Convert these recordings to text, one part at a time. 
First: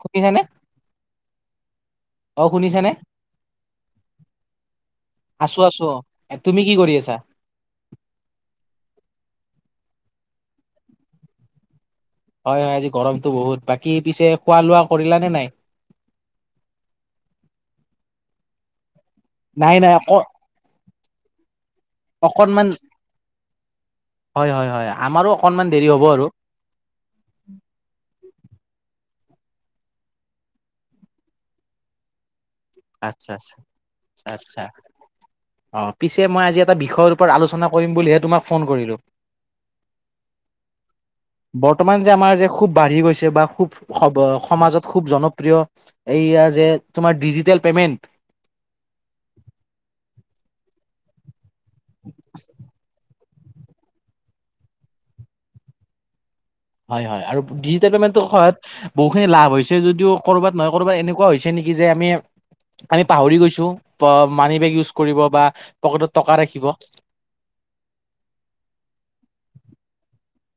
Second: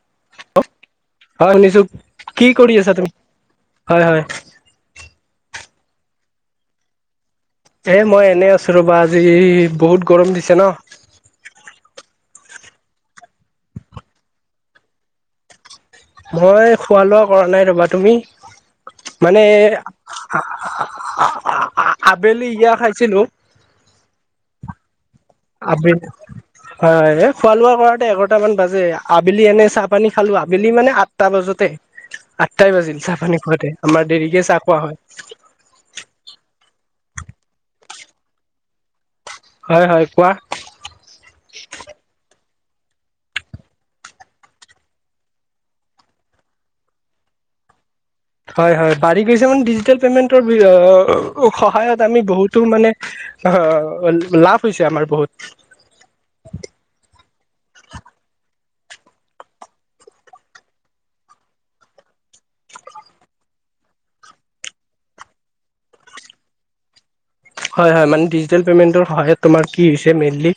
সুনিছানে? হয় হোনিচু কি কৰি আছা তুমি? হয় হয় আছো আছো অ তুমি কি কৰি আছা? এ মই এনে আছোঁ ৰ'বা আজি বহুত গৰম দিছে ন? হয় হয় আজি গৰমতটো বহুত বাকী পিছে খোৱা -লোৱা কৰিলা নে নাই? মই খোৱা- লোৱা কৰা নাই ৰবা। তুমি? মানে নাই নাই অক আবেলি অকনমান ইয়াৰ খাইছিলো। হয় হয় হয় আমাৰো অকনমান দেৰি আবিল হ'ব আৰু। হয় এই খোৱা- লোৱা কৰাতে এঘাৰটামান বাজে। আবেলি এনে চাহ পানী খালো আবেলি মানে আঠটা বজতে আ তাই বাজিল চাহ আচ্ছা পানী আচ্ছা খুৱাতে আমাৰ দেৰিকে চাহ আচ্ছা খোৱা হয়। অ পিছে মই আজি এটা বিষয়ৰ আলোচনা কৰিম বুলিহে তোমাক ফোন কৰিলো। হয় হয় কোৱা বৰ্তমান যে আমাৰ যে খুব বাঢ়ি গৈছে বা খো'ব স সমাজত ষোব জনপ্ৰিয় এইয়া যে তুমাৰ দিজিটেল পেমেণ্ট হয় হয় বাঢ়ি গৈছে মানে ডিজিটেল পেমেন্টৰ সহায়ত আমি বহুতো মানে অ লাভ হৈছে আমাৰ বহুত। হয় হয় আৰু ডিজিটেল পেমেণ্টৰয়ত বহুতখিনি লাভ হৈছে যদিও কৰ'বাত নহয় কৰ'বাত এনেকুৱা হৈছে নেকি নেকি যে আমি আমি পাহৰি গৈছো মানি বেগ ইউজ কৰিব বা পকেটত টকা ৰাখিব। হয় হয় মানে ডিজিটেল পেমেন্টৰ সহায়ত তোমাৰ কি হৈছে মেইনলি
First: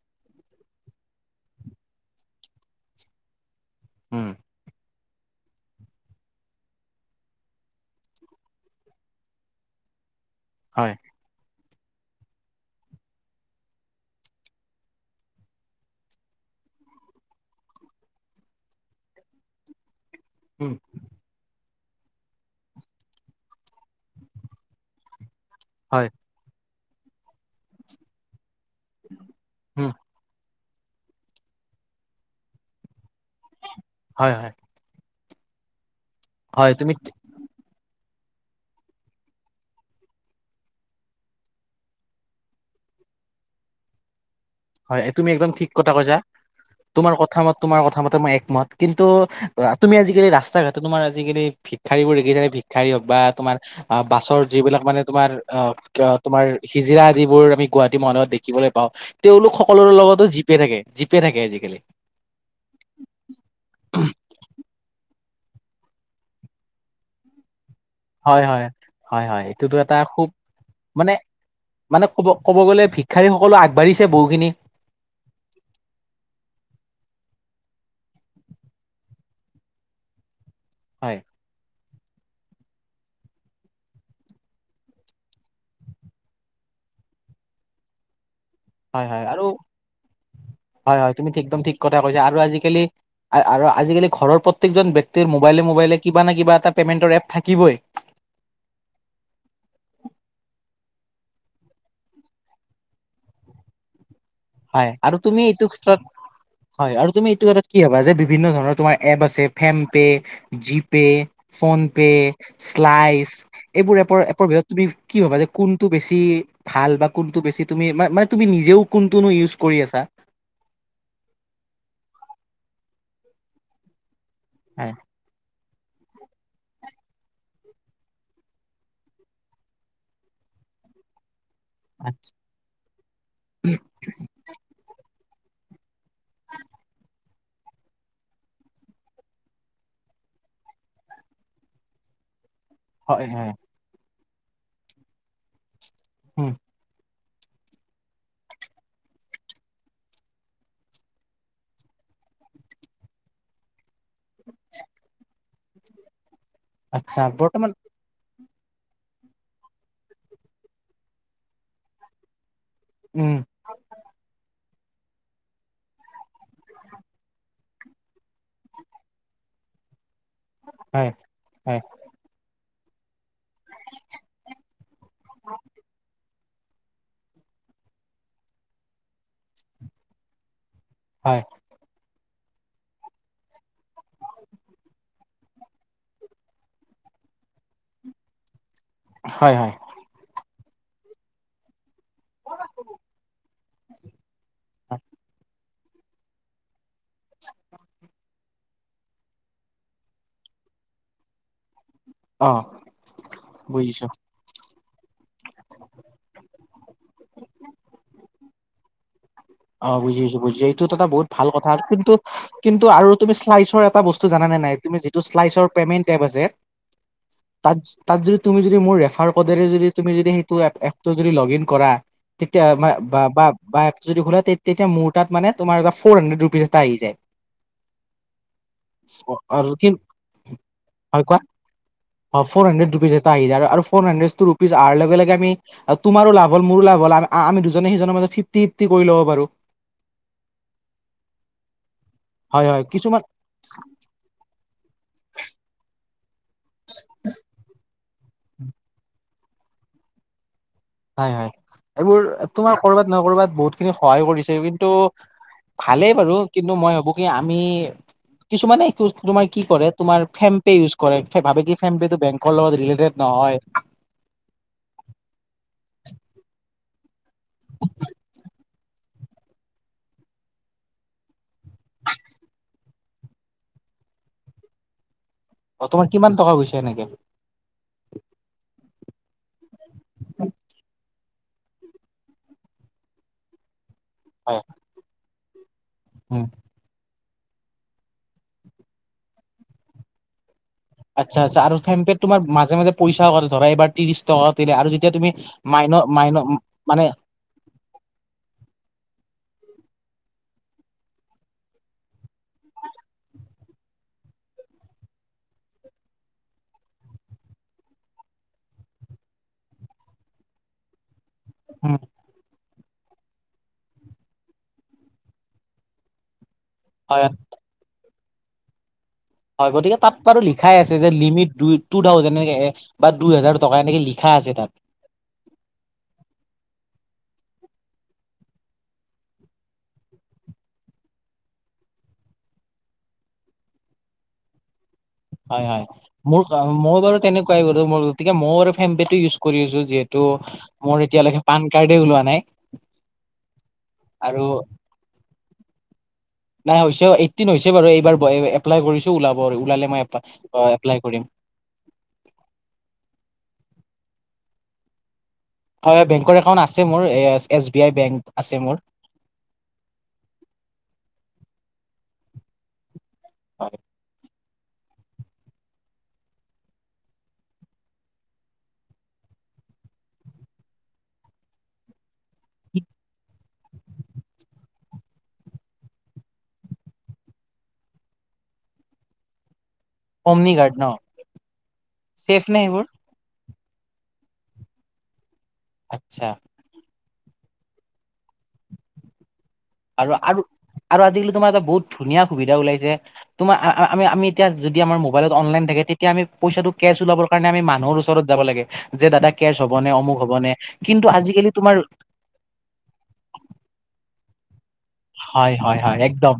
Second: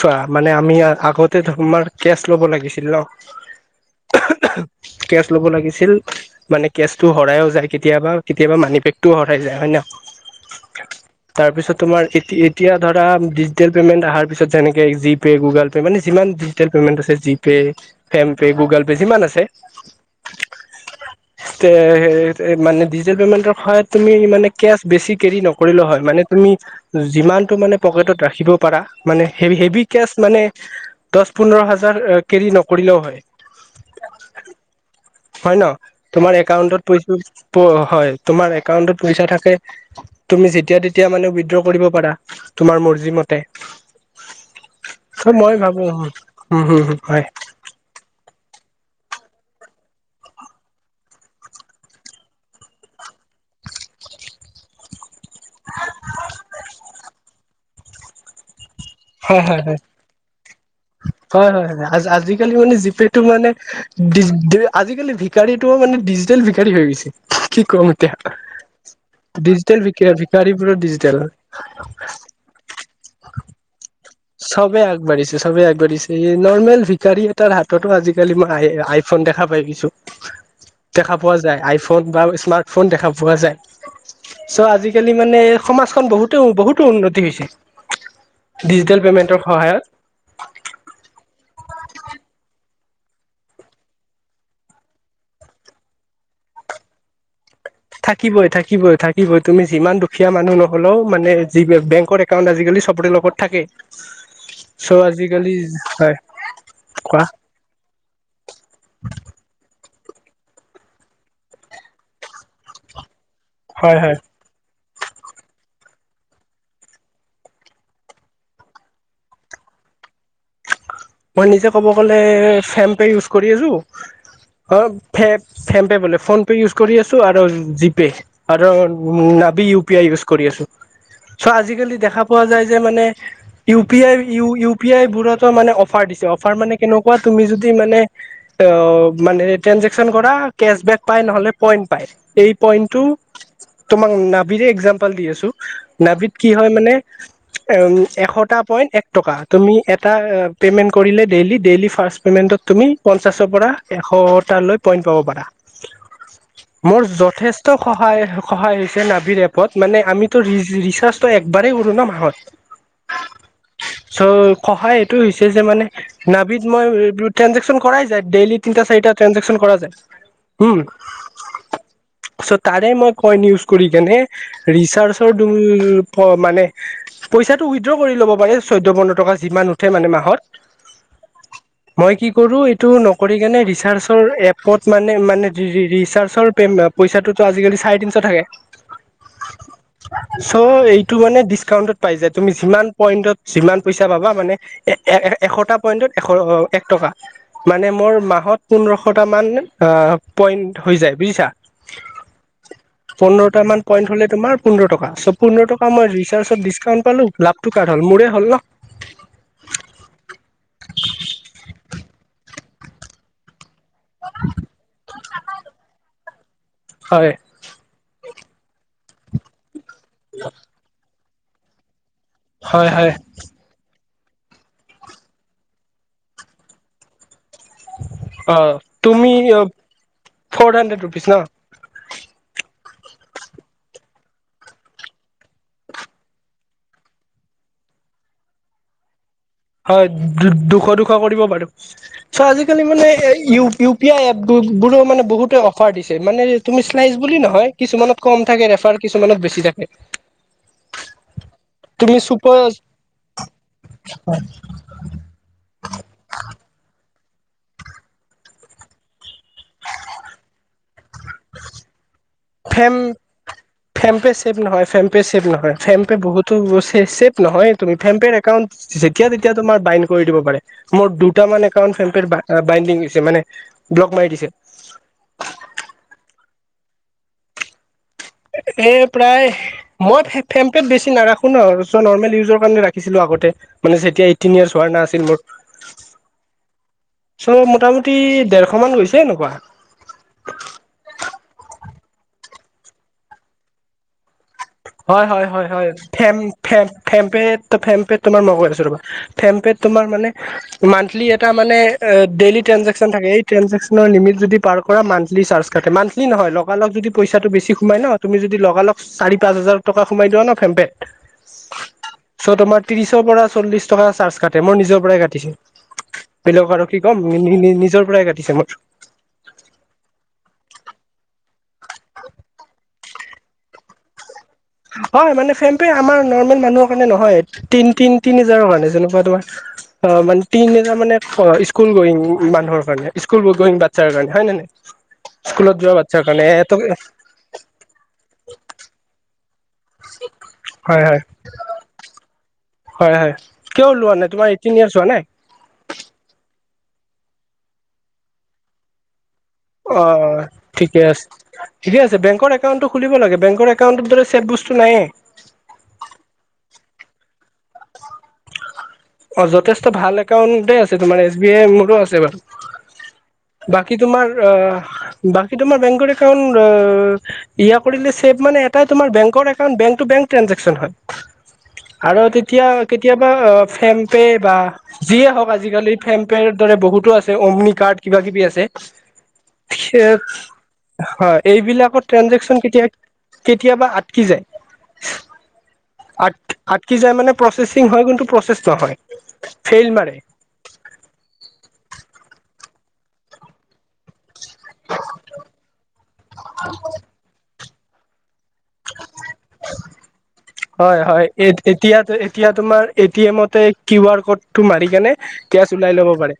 চোৱা মানে আমি আগতে আমাৰ কে'চ ল'ব লাগিছিল উম ন? কে'চ ল'ব লাগিছিল মানে কেছটো হৰাইও যায় কেতিয়াবা কেতিয়াবা মানি বেগটোও হৰাই যায় হয় নাই ক? হয়। তাৰপিছত তোমাৰ এতিয়া ধৰা ডিজিটেল পে'মেণ্ট আহাৰ পিছত যেনেকে জি পে', গুগল পে' মানে যিমান পেমেণ্ট আছে GPay, PhonePe, Google Pay যিমান আছে উম এ মানে ডিজিটেল পেমেন্টৰ সহায়ত তুমি মানে কেচ বেছি কেৰি নকৰিলেও হয়। মানে তুমি যিমানটো মানে পকেটত ৰাখিব পাৰা মানে হেভি উম কেচ মানে দহ পোন্ধৰ হাজাৰ কেৰি নকৰিলেও হয়। হয় হয়। হয় ন তোমাৰ হয় একাউন্টত তুমি পৈছো হয় তোমাৰ একাউণ্টত পইচা থাকে তুমি যেতিয়া তেতিয়া মানে উইড্ৰ কৰিব পাৰা তোমাৰ মৰ্জি মতে। হয় তুমি একদম মই ঠিক ভাবো কথা কৈছা। হম হম তোমাৰ হয় কথা মত তোমাৰ কথা মতে মই মাত কিন্তু অ তুমি আজি কালি ৰাস্তা ঘাটে তোমাৰ আজিকালি ভিক্ষাৰী বোৰ দেখিচানে ভিক্ষাৰী হওঁক বা তোমাৰ অ বাছৰ যিবিলাক মানে তোমাৰ অ তোমাৰ হিজিৰা যিবোৰ আমি গুৱাহাটী মহানগৰীত দেখিবলৈ পাওঁ হয় তেওঁলোক হয় হয় সকলোৰে লগতো জি'পে ন হয় হয় হয় আজিকালি মানে জিপেটো মানে আজিকালি বিখাৰীটো মানে ডিজিটেল বিখাৰী হৈ গৈছে কি কম এতিয়া। হয় হয় হয় হয় এইটোতো ডিজিটেল এটা খুব ভিকাৰীবোৰো মানে ডিজিটেল। মানে ক'ব ক'ব গ'লে ভিক্ষাৰী সকলো আগবাঢ়িছে বহুখিনি চবে আগবাঢ়িছে চবেই আগবাঢ়িছে নৰ্মেল ভিখাৰী তাৰ হাততো আজিকালি মই আ আইফোন দেখা পাই কিছু দেখা হয় পোৱা যায় আইফোন ফোন বা স্মাৰ্টফোন দেখা পোৱা যায়। চ' আজিকালি মানে সমাজখন বহুতো বহুতো উন্নতি হৈছে। হয় হয় পেমেন্টৰ আৰু সহায়ত হয় হয় তুমি ঠিক একদম ঠিক কথা কৈছা আৰু আজিকালি আজিকালি ঘৰৰ প্ৰটেক জন ব্যক্তিৰ মোবাইলে মোবাইলে কিবা ন কিবা এটা পেমেন্ট ৰ এপ থাক থাকিবই থাকিবই থাকিবই তুমি যিমান দুখীয়া মানুহ ন হ'লেও মানে যি বেংকৰ একাউন্ট আজিকালি চবৰে লগত থাকে। হয় চ' আৰু তুমি আজিকালি এইটো ক্ষেত্ৰত হয় হয় আৰু কোৱা তুমি এইটো ক্ষেত্ৰত কি হবা যে বিভিন্ন ধৰণৰ তোমাৰ এপ আছে PhonePe GPay PhonePe slice এইবোৰ হয় হয় এপৰ এপৰ তুমি কি ভাবা যে কোনটো বেছি ভাল বা কোনটো বেছি তুমি মানে তুমি নিজেও কোন নতুনো ইউজ কৰি আছা? মই নিজে ক'ব গ'লে চেম্পে ইউজ কৰিলোঁ অ হয় ফ ফেম্পে বোলে ফোন পে ইউজ কৰি আছোঁ আৰু জিপে আৰু নাবি ইউ পি আই ইজ কৰি আছোঁ। [unintelligible] চ' আজিকালি দেখা পোৱা যায় যে মানে ইউ পি আই ই ইউ পি আই বোৰতো মানে, অফাৰ দিছে অফাৰ মানে কেনেকুৱা, তুমি যদি মানে অ তেঞ্জেকশ্যন কৰা কেচ পেট নহ'লে পইন পাই পইন্ টো হয় হয় তোমাক নাবিড় একজাম্পল দি আছোঁ নাভিত কি উম, হয় মানে। উ এশটা পইন্ট এক টকা তুমি এটা পে'মেণ্ট কৰিলে ডেইলি ডেইলি ফাচ পে'মেণ্টত তুমি পঞ্চাছৰ পৰা। এশটা লৈ পইণ্ট পাব পাৰা মোৰ আচ্ছা বৰ্তমান যথেষ্ট সহায়। সহায় হৈছে নাভিৰ এপত মানে আমিতো ৰিচাৰ্জো একবাৰেই কৰোঁ ন মাহত উম, চ সহায় এইটো হৈছে। যে মানে নাভিত মই ট্ৰে্জেকশচন কৰাই যায় ডেইলি তিনিটা চাৰিটা ট্ৰে্জেকশচন কৰা যায়। উম হয়, হয়, চত তাৰে মই কইন ইউজ কৰি কেনে ৰিচাৰ্চৰ মানে পইচাটো উইড্ৰ কৰি ল'ব পাৰে চৈধ্য পোন্ধৰ টকা যিমান উঠে মানে মাহ ধৰ হয়, মই কি কৰোঁ এইটো নকৰি কেনে ৰিচাৰ্জ এপত মানে মানে ৰিচাৰ্জৰ পইচাটো টো আজিকালি চাৰে তিনিশ থাকে। হয় হয়। চ' এইটো মানে ডিচকাউণ্টত পাই যায় তুমি যিমান পইণ্টত যিমান পইচা পাবা মানে এ হয়। এ এশটা। পইনটোত এশ এক টকা মানে মোৰ মাহত পোন্ধৰশ টা মান আ পইট হৈ যায় বুইছা অ', পোন্ধৰটা মান বুজিছো। পইন্ট হ'লে তোমাৰ পোন্ধৰ টকা চব। পোন্ধৰ টকা মই ৰিচাৰ্জত ডিছকাউণ্ট পালোঁ লাভটো কাৰ হ'ল মোৰে হ'ল ন। অ বুজিছোঁ বুজিছোঁ এইটোতো এটা বহুত ভাল কথা কিন্তু কিন্তু আৰু তুমি শ্লাইচৰ এ এটা বস্তু জানানে নাই তুমি যিটো শ্লাইচৰ পেমেন্ট এপ আছে। হয় তাত তাত যদি তুমি যদি মোৰ মোৰ‌ বোধেৰে যদি তুমি যদি সেইটো এপ এপ টো যদি লগ ইন‌ কৰা তেতিয়া হয় হয় বা বা যদি বোলে তে তেতিয়া মোৰ তাত মানে তোমাৰ এটা ফ'ৰ হাণ্ড্ৰেড ৰুপিচ এটা আহি যায়। অ তুমি আৰু কি ফৰ হাণ্ড্ৰেড ৰুপিছ কোৱা না। হয় ফৰ হান্ড্ৰেড ৰুপিজ এটা আহি যায় আৰু ফ'ৰ হান্ড্ৰেতটো ৰুপিজ আহাৰ লগে লগে আমি তোমাৰ লাভ হ'ল মোৰো লা আ আমি দুজনে সিজনৰ মাজত ফিফটি ফিফটি কৰি লব পাৰো। হয় দু দুশ দুশ কৰিব পাৰো চ' হয় হয় আজিকালি মানে কিছুমান ই ইউ পি আই এপটোত বোলো মানে বহুতে অফাৰ দিছে মানে তুমি শ্লাইচ বুলি নহয় কিছুমানত কম থাকে ৰেফাৰ কিছুমানত বেছি থাকে। হয় হয় তুমি এইবোৰ চুপাৰ তোমাৰ কৰবাত নহয় কৰবাত বহুত খিনি সহায় কিন্তু ভালেই বাৰু কিন্তু মই ভাবো কি আমি কিছুমানে তোমাৰ কি কৰে তোমাৰ ফেম্পে ইউজ কৰে ভাবে কি ফেম্পে ফেম ফেম্পে চেভ নহয় ফেম্পে চেভ নহয় ফেম পে' বহুতো চে ছেফ নহয় তুমি ফেম পেৰ একাউণ্ট যেতিয়া তেতিয়া তোমাৰ বাইনড কৰি দিব পাৰে মোৰ দুটা মান একাউট ফেম পেৰ বাইণ্ডিং হৈছে। মানে ব্লগ মাৰি দিছে। অ তোমাৰ কিমান টকা গৈছা এনেকে? এ প্ৰায় মই ফেমপেত বেছি নাৰাখো। নৰ্মেল ইউজৰ কাৰণে ৰাখিছিলো আগতে। মানে যেতিয়া এইটিন হয় ইয়াৰ্চ হোৱা নাছিল মোৰ। উম চব মোটামুটি ডেৰশ মান গৈছে এনেকুৱা। আচ্ছা আচ্ছা আৰু ফেম পেট তোমাৰ মাজে মাজে পইচাও কাটে ধৰা এইবাৰ ত্ৰিশ টকা। দিলে আৰু যেতিয়া হয় তুমি হয় হয় হয় মাইন মাইন ফেম ফেম‌ মানে ফেমপে ফেমপেত তোমাৰ মই কৈ আছো ৰবা ফেমপেত তোমাৰ মানে মান্থলি এটা মানে ডেইলি ট্ৰেঞ্জেকচন থাকে এই ট্ৰেঞ্জেকচনৰ লিমিট যদি পাৰ মান্থলি চাৰ্জ কাটে মান্থলি নহয় লগালগ যদি পইচাটো বেছি সোমাই ন তুমি যদি লগালগ চাৰি পাঁচ হাজাৰ টকা সোমাই দিয়া না ফোনপেত উম চ তোমাৰ ত্ৰিশৰ পৰা চল্লিশ টকা চাৰ্জ কাটে মোৰ নিজৰ পৰাই কাটিছে। বেলেগ আৰু কি ক'ম হয় নি নিজৰ পৰাই কাটিছে মোৰ হয় গতিকে তাত বাৰু লিখাই আছে যে লিমিট দুই টু থাউজেণ্ড এনেক বা দুই হাজাৰ টকা এনেকে লিখা আছে। তাত হয় মানে ফেম্পে আমাৰ নৰ্মেল মানুহৰ কাৰণে নহয়। তিন তিন তিনি হাজাৰৰ কাৰণে যেনেকুৱা তোমাৰ অ মানে তিনি হেজাৰ মানে স্কুল গোইং মানুহৰ কাৰণে স্কুল গোইং বাচ্ছাৰ কাৰণে হয় নে নাই। হয় স্কুলত হয় যোৱা বাচ্ছাৰ মোৰ কাৰণে এটো মোৰ বাৰু তেনেকুৱাই গতিকে মোৰ ফেম পে টো ইউজ কৰি আছো যিহেতু হয় মোৰ হয় এতিয়ালৈকে পান কাৰ্ডে ওলোৱা নাই। হয় হয় কিয় লোৱা নাই আৰু তোমাৰ এইতিন ইয়াৰ্চ হোৱা নাই। নাই হৈছে এইটিন হৈছে বাৰু এইবাৰ এপ্লাই কৰিছো ওলাব। ওলালে মই অ এপ্লাই ঠিকে কৰিম আছে ঠিকে আছে বেংকৰ একাউণ্টটো খুলিব লাগে বেংকৰ একাউণ্টৰ দৰে চেভ বস্তু নাইয়ে। হয় বেংকৰ একাউণ্ট আছে মোৰ এছ বি আই বেংক আছে মোৰ। অ যথেষ্ট ভাল একাউণ্টেই আছে তোমাৰ এছ বি আই মোৰো আছে বাৰু। বাকী তোমাৰ। অ বাকী তোমাৰ বেংকৰ একাউণ্ট এয়া কৰিলে ছেভ মানে এটাই তোমাৰ বেংকৰ বেংকৰ একাউণ্ট বেংকটো বেংক ট্ৰেঞ্জেক্সন হয় আৰু তেতিয়া কেতিয়াবা ফেম পে' বা যিয়ে হওক আজিকালি ফেম পে'ৰ দৰে বহুতো আছে অম্নি কাৰ্ড কিবা কিবি আছে। [inaudible] অমনি গাৰ্ড ন হয় এইবিলাকৰ ছেফ নে ট্ৰেঞ্জেকচন সেইবোৰ কেতিয়া কেতিয়াবা আটকি যায়। আচ্ছা। কি যায় মানে প্ৰচেচিং হয় কিন্তু প্ৰচেছ নহয়। ফেইল আৰু মাৰে আৰু আৰু আজিকালি তোমাৰ এটা বহুত ধুনীয়া সুবিধা ওলাইছে তোমাৰ আমি আমি এতিয়া যদি আমাৰ মোবাইল অনলাইন থাকে তেতিয়া আমি পইচাটো কেছ উলাব কাৰণে আমি মানুহৰ ওচৰত যাব লাগে যে দাদা কেচ হ'বনে অমুক হ'বনে। হয় হয় এতিয়া এতিয়া তোমাৰ এ টি এমতে কিউ আৰ ক'ড টো মাৰি কেনে হয় কেছ হয় ওলাই হয় ল'ব একদম পাৰে।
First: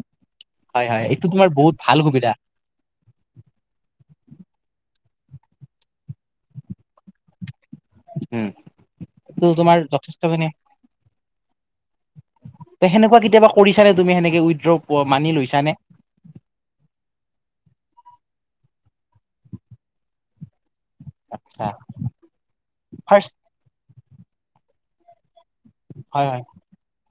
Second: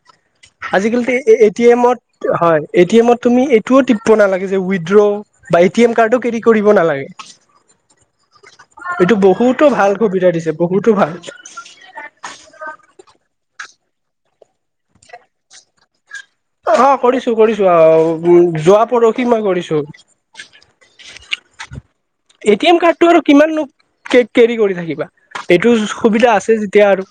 হয় আজিকালি হয় এইটো তো এ তোমাৰ টি বহুত ভাল এমত সুবিধা হয় এ টি এমত তুমি এইটোও টিপব নালাগে যে উইড্ৰ' বা এ টি এম কাৰ্ডো কেৰি কৰিব নালাগে। উম এইটো ত' বহুতো তোমাৰ ভাল সুবিধা যথেষ্টখিনি দিছে বহুতো ভাল নে তুমি সেনেকে উইড্ৰ মানি লৈচা নে? অ কৰিছো কৰিছো আহ উ যোৱা পৰহি মই কৰিছো। এটি এম কাৰ্ডটো আৰু ফাৰ্ষ্ট কিমান কেৰি কৰি থাকিবা। এইটো হয় সুবিধা হয় আছে যেতিয়া আৰু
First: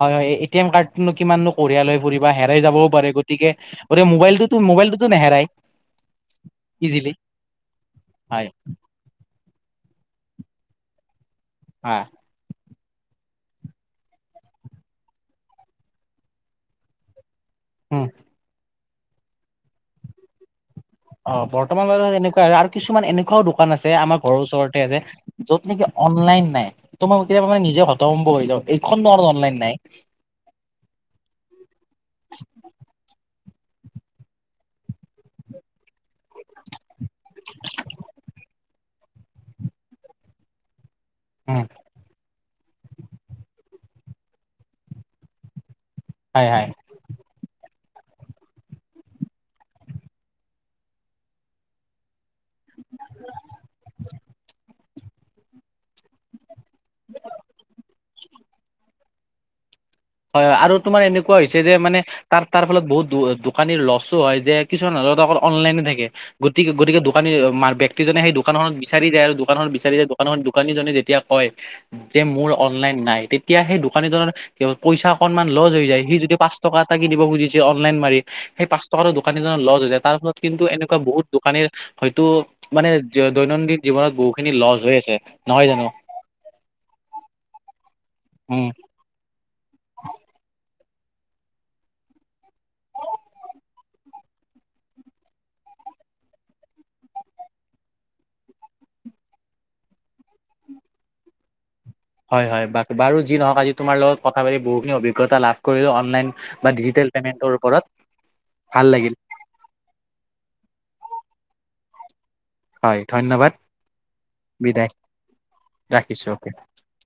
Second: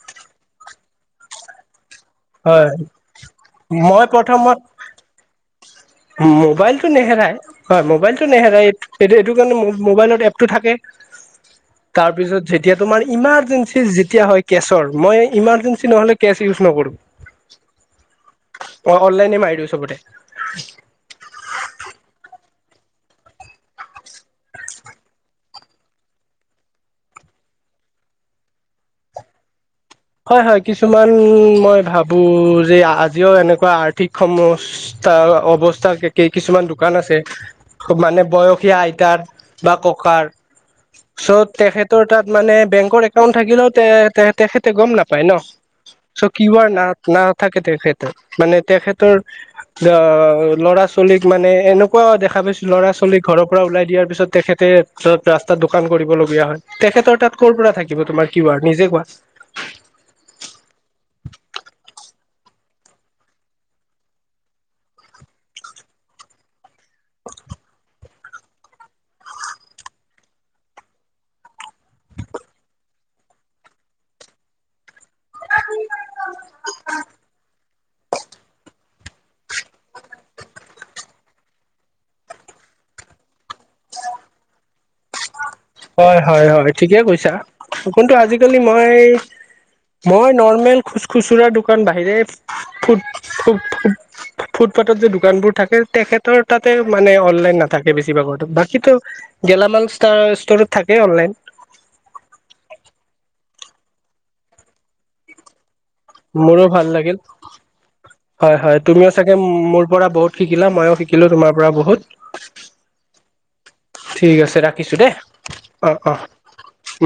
হয় হয় এ টি এম কাৰ্ডটো কিমাননো কঢ়িয়াই লৈ ফুৰিবা হেৰাই হয় যাবও পাৰে গতিকে গ মোবাইলটোতো মোবাইলটোতো নেহেৰাই মোবাইলতটো ইজিলি নেহেৰাই হয় মোবাইলটো হয় নেহেৰাই এইটো এইটো মই মবাইলত এপটো থাকে হয় তাৰপিছত যেতিয়া তোমাৰ ই ' ইমাৰজেঞ্চ যেতিয়া হ‌য় কেজৰ মই ইমাৰ্জেঞ্চি নহলে কেজ ইউচ নকৰো। উম! অই অনলাইনে মাৰি দিওঁ চবতে। অ বৰ্তমান তেনেকুৱা আৰু কিছুমান এনেকুৱাও দোকান আছে আমাৰ ঘৰৰ ওচৰতে আছে য'ত নেকি অনলাইন নাই তোমাক কেতিয়াবা। নি হতমও এইখনো অনলাইন নাই। হয় হয় কিছুমান মই ভাবো যে আজিও এনেকুৱা আৰ্থিক সম। অৱস্থ কিছুমান দোকান, আছে মানে বয়সীয়া আইতাৰ বা, ককাৰ, [unintelligible] চ' তেখেতৰ তাত মানে বেংকৰ একাউণ্ট থাকিলেও তে তেখেতে গম নাপায় ন। চ' হয় কিউৱা হয় না নাথাকে তেখেত মানে তেখেতৰ অ ল'ৰা ছোৱালীক মানে এনেকুৱা দেখা পাইছো, ছোৱলী ঘৰৰ পৰা ওলাই দিয়াৰ পিছত তেখেতে ৰাস্তাত দোকান কৰিবলগীয়া হয়। তেখেতৰ তাত কৰ' পৰা থাকিব তোমাৰ কিউৱা নিজে কোৱা? হয় আৰু তোমাৰ এনেকুৱা হৈছে যে মানে তাৰ তাৰ ফলত বহুত দোকানীৰ লছো হয় যে কিছুমান অনলাইন নাথাকে গতিকে গতিকে দোকানী- জনে সেই দোকানখনত বিচাৰি দে আৰু দোকানখনত বিচাৰি দে দোকানত দোকানীজনে যেতিয়া কয় যে মোৰ অনলাইন নাই তেতিয়া সেই দোকানীজনৰ পইচা অকনমান লছ হৈ যায় সি যদি পাঁচ টকা এটা কিনিব খুজিছে অনলাইন মাৰি সেই পাঁচ টকাটো দোকানী এনৰ লছ হৈ যায় তাৰ ফলত কিন্তু এনেকুৱা বহুত দোকানীৰ হয়তো মানে দৈনন্দিন জীৱনত বহু খিনি লছ হৈ আছে। নহয় জানো হয়, হয়, হয় ঠিকেই কৈছা কিন্তু আজিকালি উম মই মই নৰ্মেল খোচ খুচৰাৰ দোকান বাহিৰে ফু ফ ত যে দোকানবোৰ থাকে তেখেতৰ তাতে মানে অনলাইন নাথাকে বেছিভাগেই বাকী গেলামাল ষ্টৰত থাকে অনলাইন। হয় হয় বা বাৰু যি নহওক আজি তোমাৰ লগত কথা পাতি বহুখিনি অভিজ্ঞতা অনলাইন মোৰো বা ভাল ডিজিটেল লাগিল পেমেন্ৰ ওপৰত। হয়, হয় ভাল তুমিও লাগিল চাগে মোৰ পৰা বহুত শিকিলা ময়ো শিকিলো তোমাৰ পৰা বহুত হয় ধন্যবাদ। ঠিক আছে বিদায় ৰাখিছো দে অ' অ ৰাখিছোঁ।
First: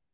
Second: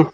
উম!